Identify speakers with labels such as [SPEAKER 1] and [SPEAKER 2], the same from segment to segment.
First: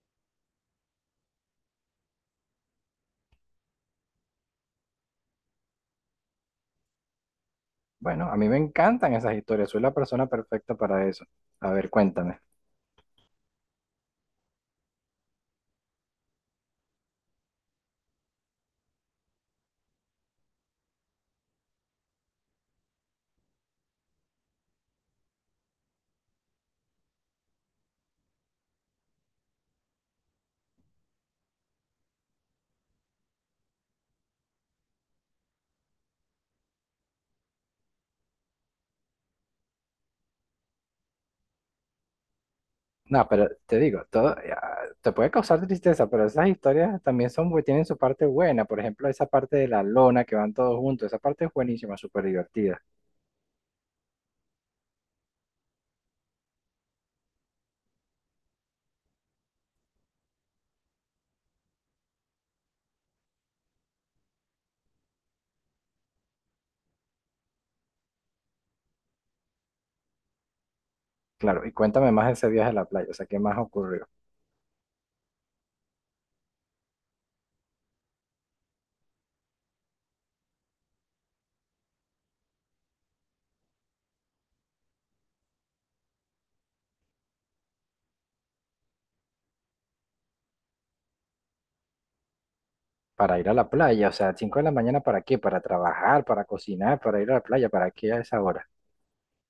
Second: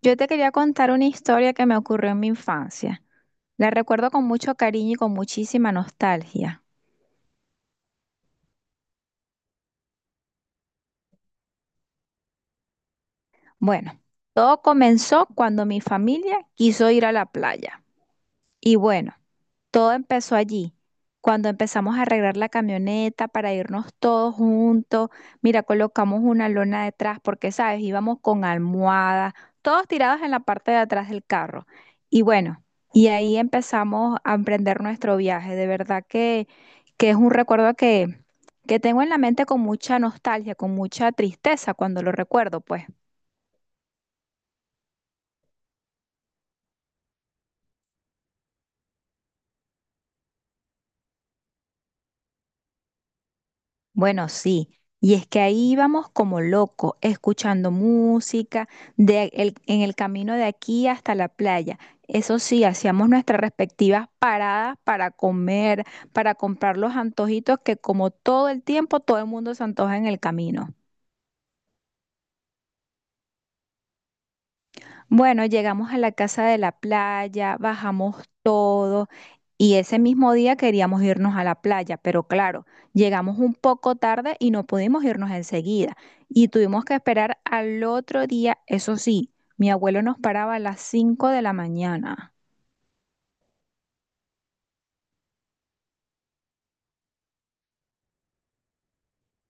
[SPEAKER 1] Yo te quería contar una historia que me ocurrió en mi infancia. La recuerdo con mucho cariño y con muchísima nostalgia.
[SPEAKER 2] Bueno, a mí me encantan esas historias, soy la persona perfecta para eso. A ver, cuéntame.
[SPEAKER 1] Bueno, todo comenzó cuando mi familia quiso ir a la playa. Y bueno, todo empezó allí, cuando empezamos a arreglar la camioneta para irnos todos juntos. Mira, colocamos una lona detrás porque, sabes, íbamos con almohadas, todos tirados en la parte de atrás del carro. Y bueno, y ahí empezamos a emprender nuestro viaje. De verdad que es un recuerdo que tengo en la mente con mucha nostalgia, con mucha tristeza cuando lo recuerdo, pues.
[SPEAKER 2] No, pero te digo, todo ya, te puede causar tristeza, pero esas historias también son, tienen su parte buena. Por ejemplo, esa parte de la lona que van todos juntos, esa parte es buenísima, súper divertida.
[SPEAKER 1] Bueno, sí. Y es que ahí íbamos como locos, escuchando música en el camino de aquí hasta la playa. Eso sí, hacíamos nuestras respectivas paradas para comer, para comprar los antojitos que como todo el tiempo todo el mundo se antoja en el camino.
[SPEAKER 2] Claro, y cuéntame más de ese viaje a la playa, o sea, ¿qué más ocurrió?
[SPEAKER 1] Bueno, llegamos a la casa de la playa, bajamos todo, y ese mismo día queríamos irnos a la playa, pero claro, llegamos un poco tarde y no pudimos irnos enseguida. Y tuvimos que esperar al otro día, eso sí, mi abuelo nos paraba a las 5 de la mañana.
[SPEAKER 2] Para ir a la playa, o sea, 5:00 de la mañana, ¿para qué? Para trabajar, para cocinar, para ir a la playa, ¿para qué a esa hora?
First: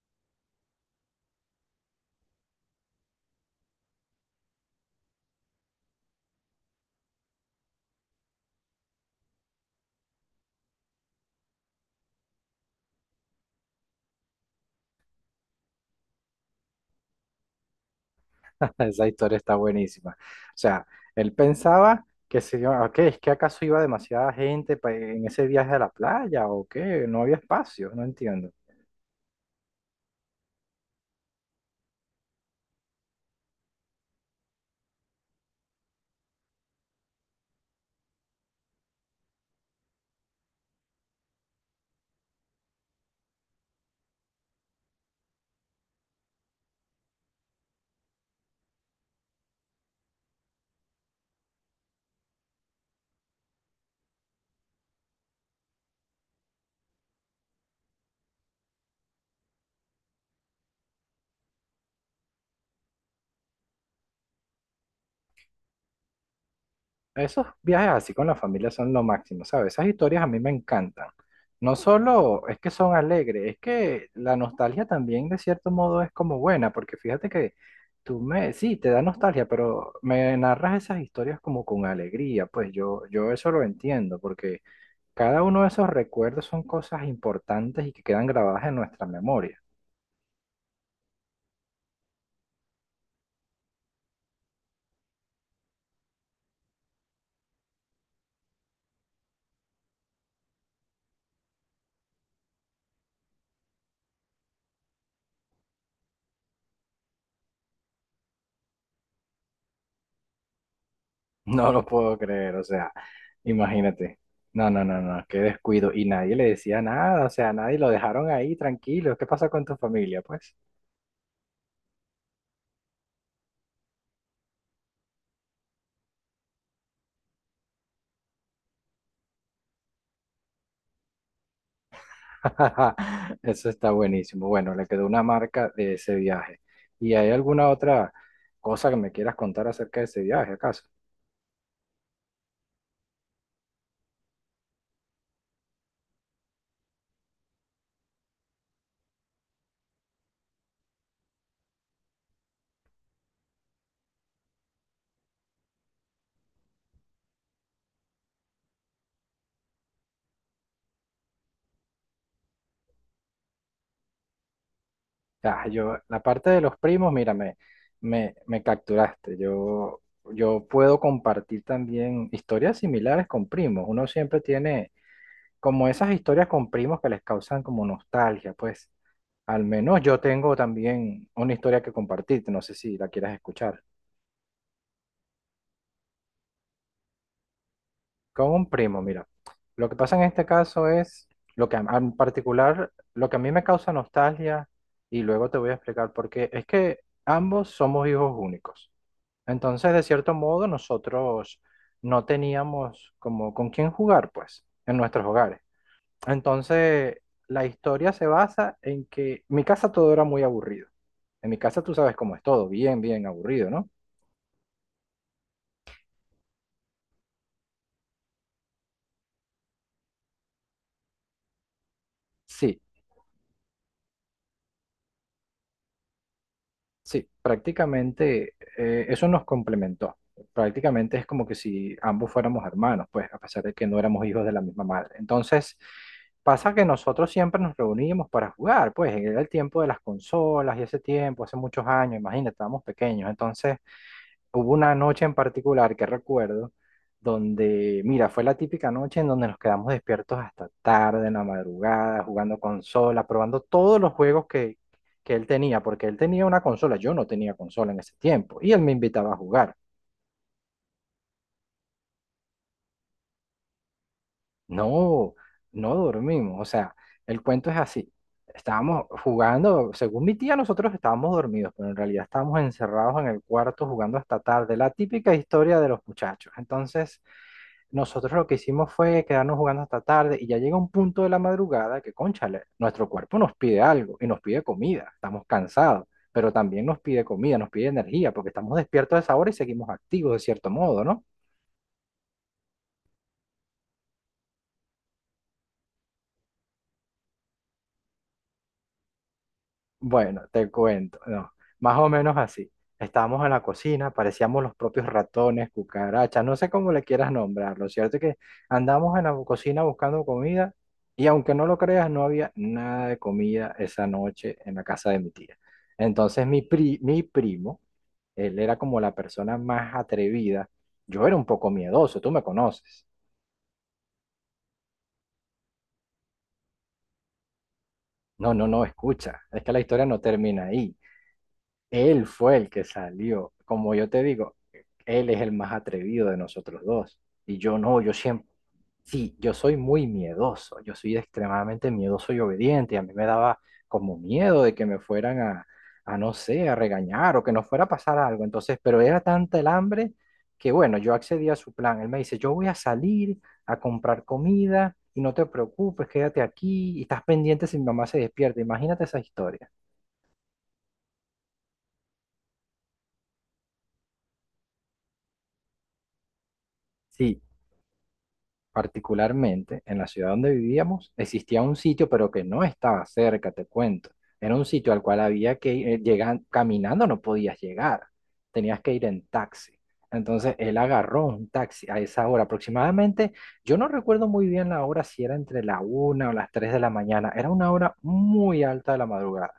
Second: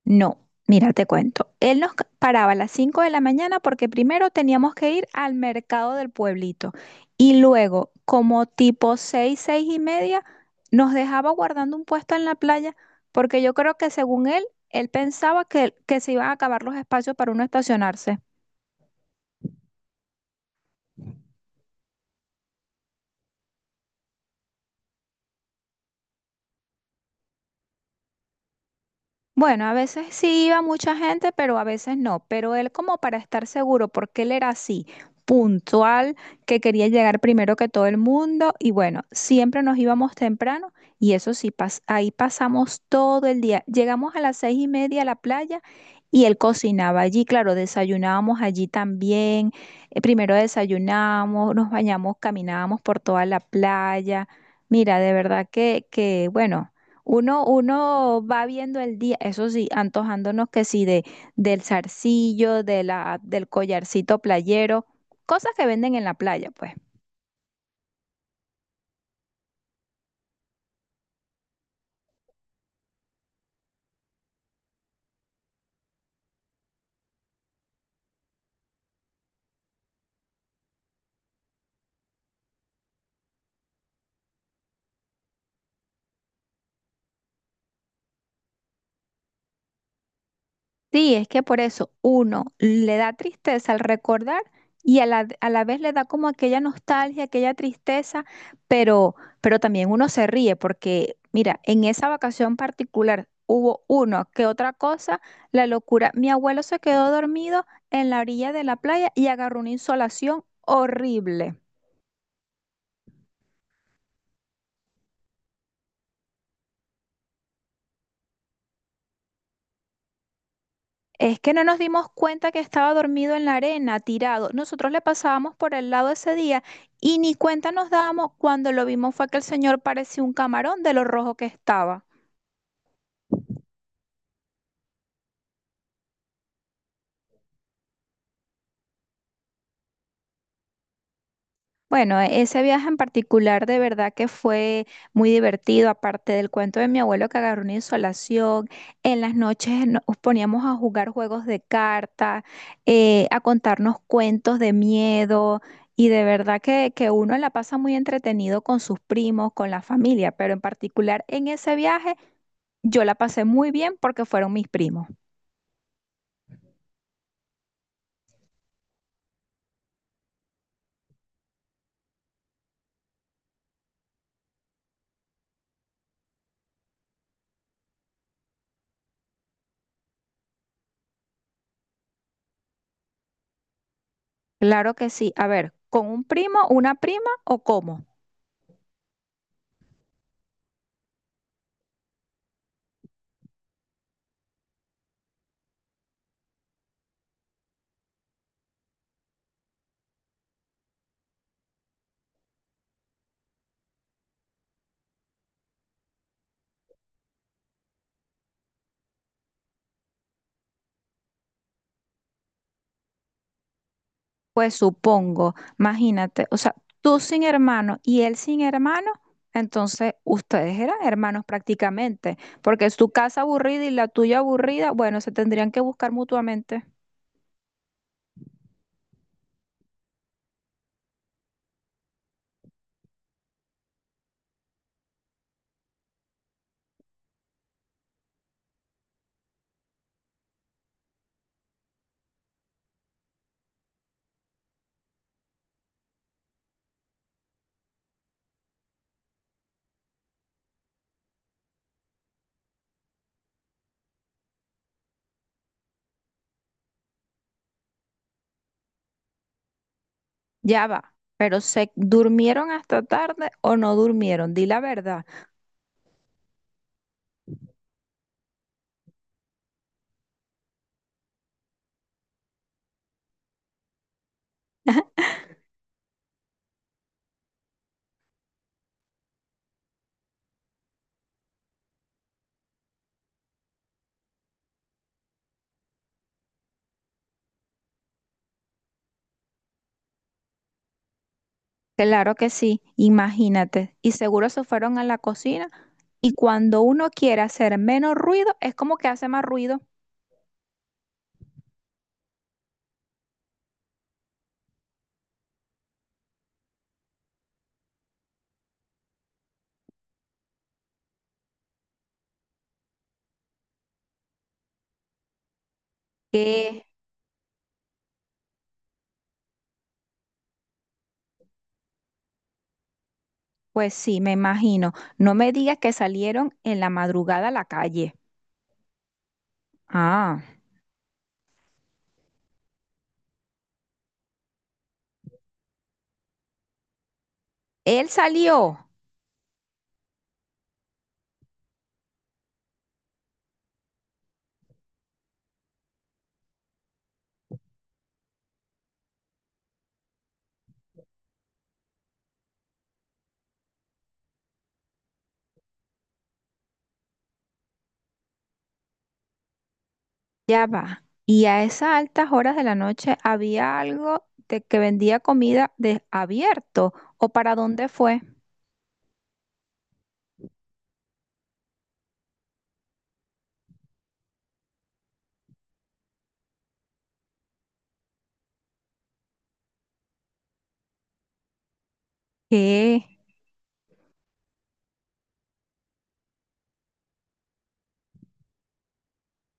[SPEAKER 1] No, mira, te cuento. Él nos paraba a las 5 de la mañana porque primero teníamos que ir al mercado del pueblito y luego, como tipo 6, 6:30, nos dejaba guardando un puesto en la playa porque yo creo que según él, él pensaba que se iban a acabar los espacios para uno estacionarse.
[SPEAKER 2] Esa historia está buenísima. O sea, él pensaba que se iba, ok, es que acaso iba demasiada gente en ese viaje a la playa o qué, no había espacio, no entiendo.
[SPEAKER 1] Bueno, a veces sí iba mucha gente, pero a veces no. Pero él como para estar seguro, porque él era así, puntual, que quería llegar primero que todo el mundo. Y bueno, siempre nos íbamos temprano y eso sí, ahí pasamos todo el día. Llegamos a las 6:30 a la playa y él cocinaba allí. Claro, desayunábamos allí también. Primero desayunamos, nos bañamos, caminábamos por toda la playa. Mira, de verdad bueno. Uno va viendo el día, eso sí, antojándonos que sí, del zarcillo, del collarcito playero, cosas que venden en la playa, pues.
[SPEAKER 2] Esos viajes así con la familia son lo máximo, ¿sabes? Esas historias a mí me encantan. No solo es que son alegres, es que la nostalgia también de cierto modo es como buena, porque fíjate que tú me, sí, te da nostalgia, pero me narras esas historias como con alegría, pues yo eso lo entiendo, porque... Cada uno de esos recuerdos son cosas importantes y que quedan grabadas en nuestra memoria.
[SPEAKER 1] Sí, es que por eso uno le da tristeza al recordar y a la vez le da como aquella nostalgia, aquella tristeza, pero, pero también uno se ríe porque, mira, en esa vacación particular hubo uno que otra cosa, la locura. Mi abuelo se quedó dormido en la orilla de la playa y agarró una insolación horrible.
[SPEAKER 2] No lo puedo creer, o sea, imagínate. No, no, no, no, qué descuido. Y nadie le decía nada, o sea, nadie lo dejaron ahí tranquilo. ¿Qué pasa con tu familia, pues?
[SPEAKER 1] Es que no nos dimos cuenta que estaba dormido en la arena, tirado. Nosotros le pasábamos por el lado ese día y ni cuenta nos dábamos cuando lo vimos fue que el señor parecía un camarón de lo rojo que estaba.
[SPEAKER 2] Eso está buenísimo. Bueno, le quedó una marca de ese viaje. ¿Y hay alguna otra cosa que me quieras contar acerca de ese viaje, acaso?
[SPEAKER 1] Bueno, ese viaje en particular de verdad que fue muy divertido, aparte del cuento de mi abuelo que agarró una insolación, en las noches nos poníamos a jugar juegos de carta, a contarnos cuentos de miedo y de verdad que uno la pasa muy entretenido con sus primos, con la familia, pero en particular en ese viaje yo la pasé muy bien porque fueron mis primos.
[SPEAKER 2] Ah, yo, la parte de los primos, mírame, me capturaste. Yo puedo compartir también historias similares con primos. Uno siempre tiene como esas historias con primos que les causan como nostalgia, pues. Al menos yo tengo también una historia que compartirte, no sé si la quieras escuchar.
[SPEAKER 1] Claro que sí, a ver, ¿con un primo, una prima o cómo?
[SPEAKER 2] Con un primo, mira. Lo que pasa en este caso es lo que en particular, lo que a mí me causa nostalgia, y luego te voy a explicar por qué, es que ambos somos hijos únicos. Entonces, de cierto modo, nosotros no teníamos como con quién jugar, pues, en nuestros hogares. Entonces, la historia se basa en que en mi casa todo era muy aburrido. En mi casa tú sabes cómo es todo, bien, bien aburrido, ¿no?
[SPEAKER 1] Pues supongo, imagínate, o sea, tú sin hermano y él sin hermano, entonces ustedes eran hermanos prácticamente,
[SPEAKER 2] Sí.
[SPEAKER 1] porque es tu casa aburrida y la tuya aburrida, bueno, se tendrían que buscar mutuamente.
[SPEAKER 2] Sí, prácticamente eso nos complementó. Prácticamente es como que si ambos fuéramos hermanos, pues a pesar de que no éramos hijos de la misma madre. Entonces, pasa que nosotros siempre nos reuníamos para jugar, pues era el tiempo de las consolas y ese tiempo, hace muchos años, imagínate, estábamos pequeños. Entonces, hubo una noche en particular que recuerdo donde, mira, fue la típica noche en donde nos quedamos despiertos hasta tarde, en la madrugada, jugando consola, probando todos los juegos que él tenía, porque él tenía una consola, yo no tenía consola en ese tiempo, y él me invitaba a jugar.
[SPEAKER 1] Ya va, pero ¿se durmieron hasta tarde o no durmieron? Di la verdad.
[SPEAKER 2] No, no dormimos, o sea, el cuento es así. Estábamos jugando, según mi tía, nosotros estábamos dormidos, pero en realidad estábamos encerrados en el cuarto jugando hasta tarde, la típica historia de los muchachos. Entonces... Nosotros lo que hicimos fue quedarnos jugando hasta tarde y ya llega un punto de la madrugada que, cónchale, nuestro cuerpo nos pide algo y nos pide comida, estamos cansados, pero también nos pide comida, nos pide energía, porque estamos despiertos a esa hora y seguimos activos de cierto modo, ¿no?
[SPEAKER 1] Claro que sí, imagínate. Y seguro se fueron a la cocina y cuando uno quiere hacer menos ruido, es como que hace más ruido.
[SPEAKER 2] Bueno, te cuento, no, más o menos así. Estábamos en la cocina, parecíamos los propios ratones, cucarachas, no sé cómo le quieras nombrar. Lo cierto es que andamos en la cocina buscando comida y aunque no lo creas, no había nada de comida esa noche en la casa de mi tía. Entonces
[SPEAKER 1] ¿Qué?
[SPEAKER 2] mi primo, él era como la persona más atrevida. Yo era un poco miedoso, tú me conoces.
[SPEAKER 1] Pues sí, me imagino. No me digas que salieron en la madrugada a la calle.
[SPEAKER 2] No, no, no, escucha, es que la historia no
[SPEAKER 1] Ah,
[SPEAKER 2] termina ahí. Él fue el que salió. Como yo te digo, él es el más atrevido de nosotros dos. Y yo no,
[SPEAKER 1] él
[SPEAKER 2] yo siempre,
[SPEAKER 1] salió.
[SPEAKER 2] sí, yo soy muy miedoso. Yo soy extremadamente miedoso y obediente. Y a mí me daba como miedo de que me fueran a no sé, a regañar o que nos fuera a pasar algo. Entonces, pero era tanta el hambre que bueno, yo accedí a su plan. Él me dice, yo voy a salir a comprar comida y no te preocupes, quédate aquí y estás pendiente si mi mamá se despierta. Imagínate esa historia.
[SPEAKER 1] Ya va. Y a esas altas horas de la noche había algo de que vendía comida de abierto. ¿O
[SPEAKER 2] Sí,
[SPEAKER 1] para dónde fue?
[SPEAKER 2] particularmente en la ciudad donde vivíamos, existía un sitio, pero que no estaba cerca, te cuento. Era un sitio al cual había que ir, llegar, caminando no podías llegar, tenías que ir en taxi. Entonces él agarró un taxi a esa hora
[SPEAKER 1] Que
[SPEAKER 2] aproximadamente, yo no recuerdo muy bien la hora, si era entre la una o las tres de la mañana, era una hora muy alta de la madrugada.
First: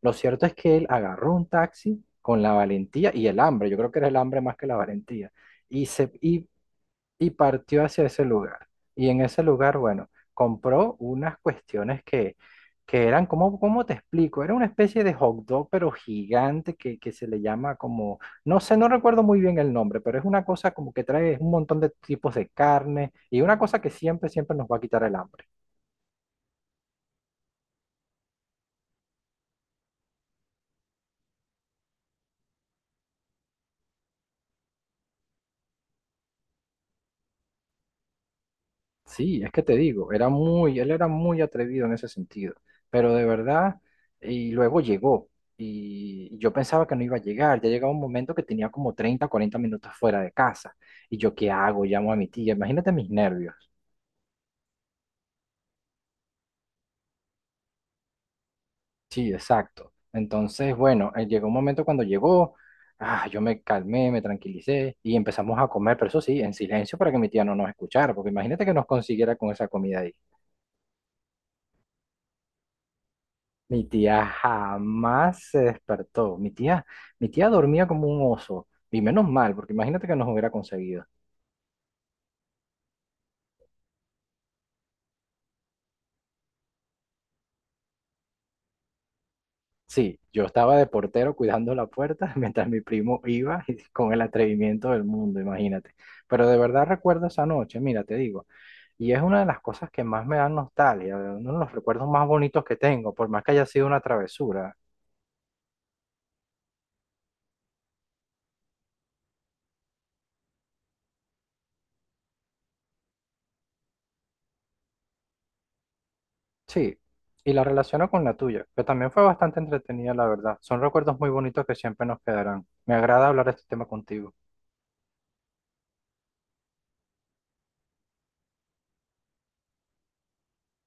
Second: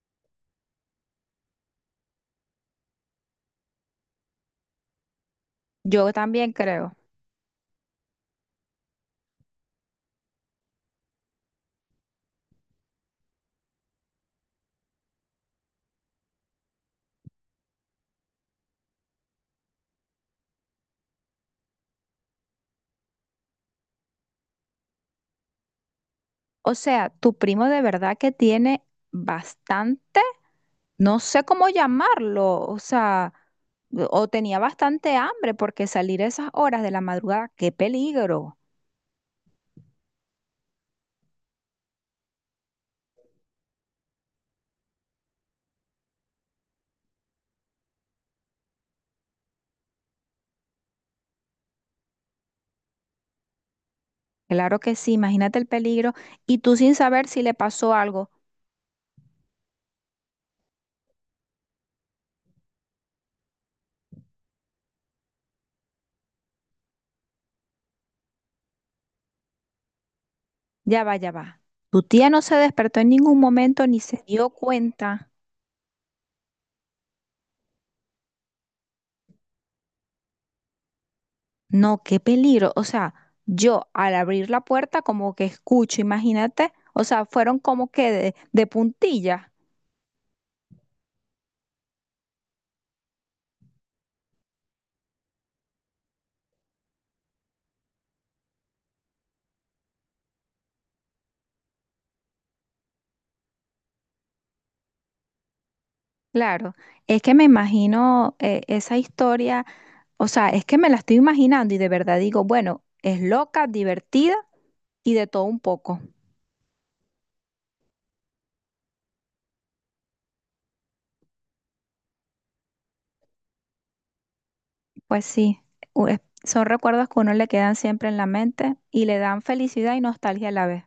[SPEAKER 2] Lo cierto es que él agarró un taxi con la valentía y el hambre, yo creo que era el hambre más que la valentía y se
[SPEAKER 1] yo también creo.
[SPEAKER 2] y partió hacia ese lugar. Y en ese lugar, bueno, compró unas cuestiones que eran, ¿cómo te explico? Era una especie de hot dog, pero gigante, que se le llama como, no sé, no recuerdo muy bien el nombre, pero es una cosa como que trae un montón de tipos de carne y una cosa que siempre, siempre nos va a quitar el hambre.
[SPEAKER 1] O sea, tu primo de verdad que tiene bastante, no sé cómo llamarlo, o sea, o tenía bastante hambre porque salir a esas horas de la madrugada, qué peligro.
[SPEAKER 2] Sí, es que te digo, era muy, él era muy atrevido en ese sentido, pero de verdad, y luego llegó, y yo pensaba que no iba a llegar, ya llegaba un momento que tenía como 30, 40 minutos fuera de casa, y yo, ¿qué hago? Llamo a mi tía, imagínate mis nervios.
[SPEAKER 1] Claro que sí, imagínate el peligro y tú sin saber si le pasó algo.
[SPEAKER 2] Sí, exacto. Entonces, bueno, llegó un momento cuando llegó, ah, yo me calmé, me tranquilicé, y empezamos a comer, pero eso sí, en silencio para que mi tía no nos escuchara, porque imagínate que nos consiguiera con esa comida ahí.
[SPEAKER 1] Ya va, ya va. Tu tía no se despertó en ningún
[SPEAKER 2] Mi
[SPEAKER 1] momento ni
[SPEAKER 2] tía
[SPEAKER 1] se dio cuenta.
[SPEAKER 2] jamás se despertó. Mi tía dormía como un oso. Y menos mal, porque imagínate que nos hubiera conseguido.
[SPEAKER 1] No, qué peligro. O sea, yo al abrir la puerta como que escucho, imagínate. O sea, fueron como que de puntilla.
[SPEAKER 2] Sí, yo estaba de portero cuidando la puerta mientras mi primo iba y con el atrevimiento del mundo, imagínate. Pero de verdad recuerdo esa noche, mira, te digo. Y es una de las cosas que más me dan nostalgia, uno de los recuerdos más bonitos que tengo, por más que haya sido una travesura.
[SPEAKER 1] Claro, es que me imagino esa historia. O sea, es que me la estoy imaginando y de verdad digo, bueno, es loca, divertida y de todo un poco.
[SPEAKER 2] Sí, y la relaciono con la tuya, que también fue bastante entretenida, la verdad. Son recuerdos muy bonitos que siempre nos quedarán. Me agrada hablar de este tema contigo.
[SPEAKER 1] Pues sí, son recuerdos que a uno le quedan siempre en la mente y le dan felicidad y nostalgia a la vez.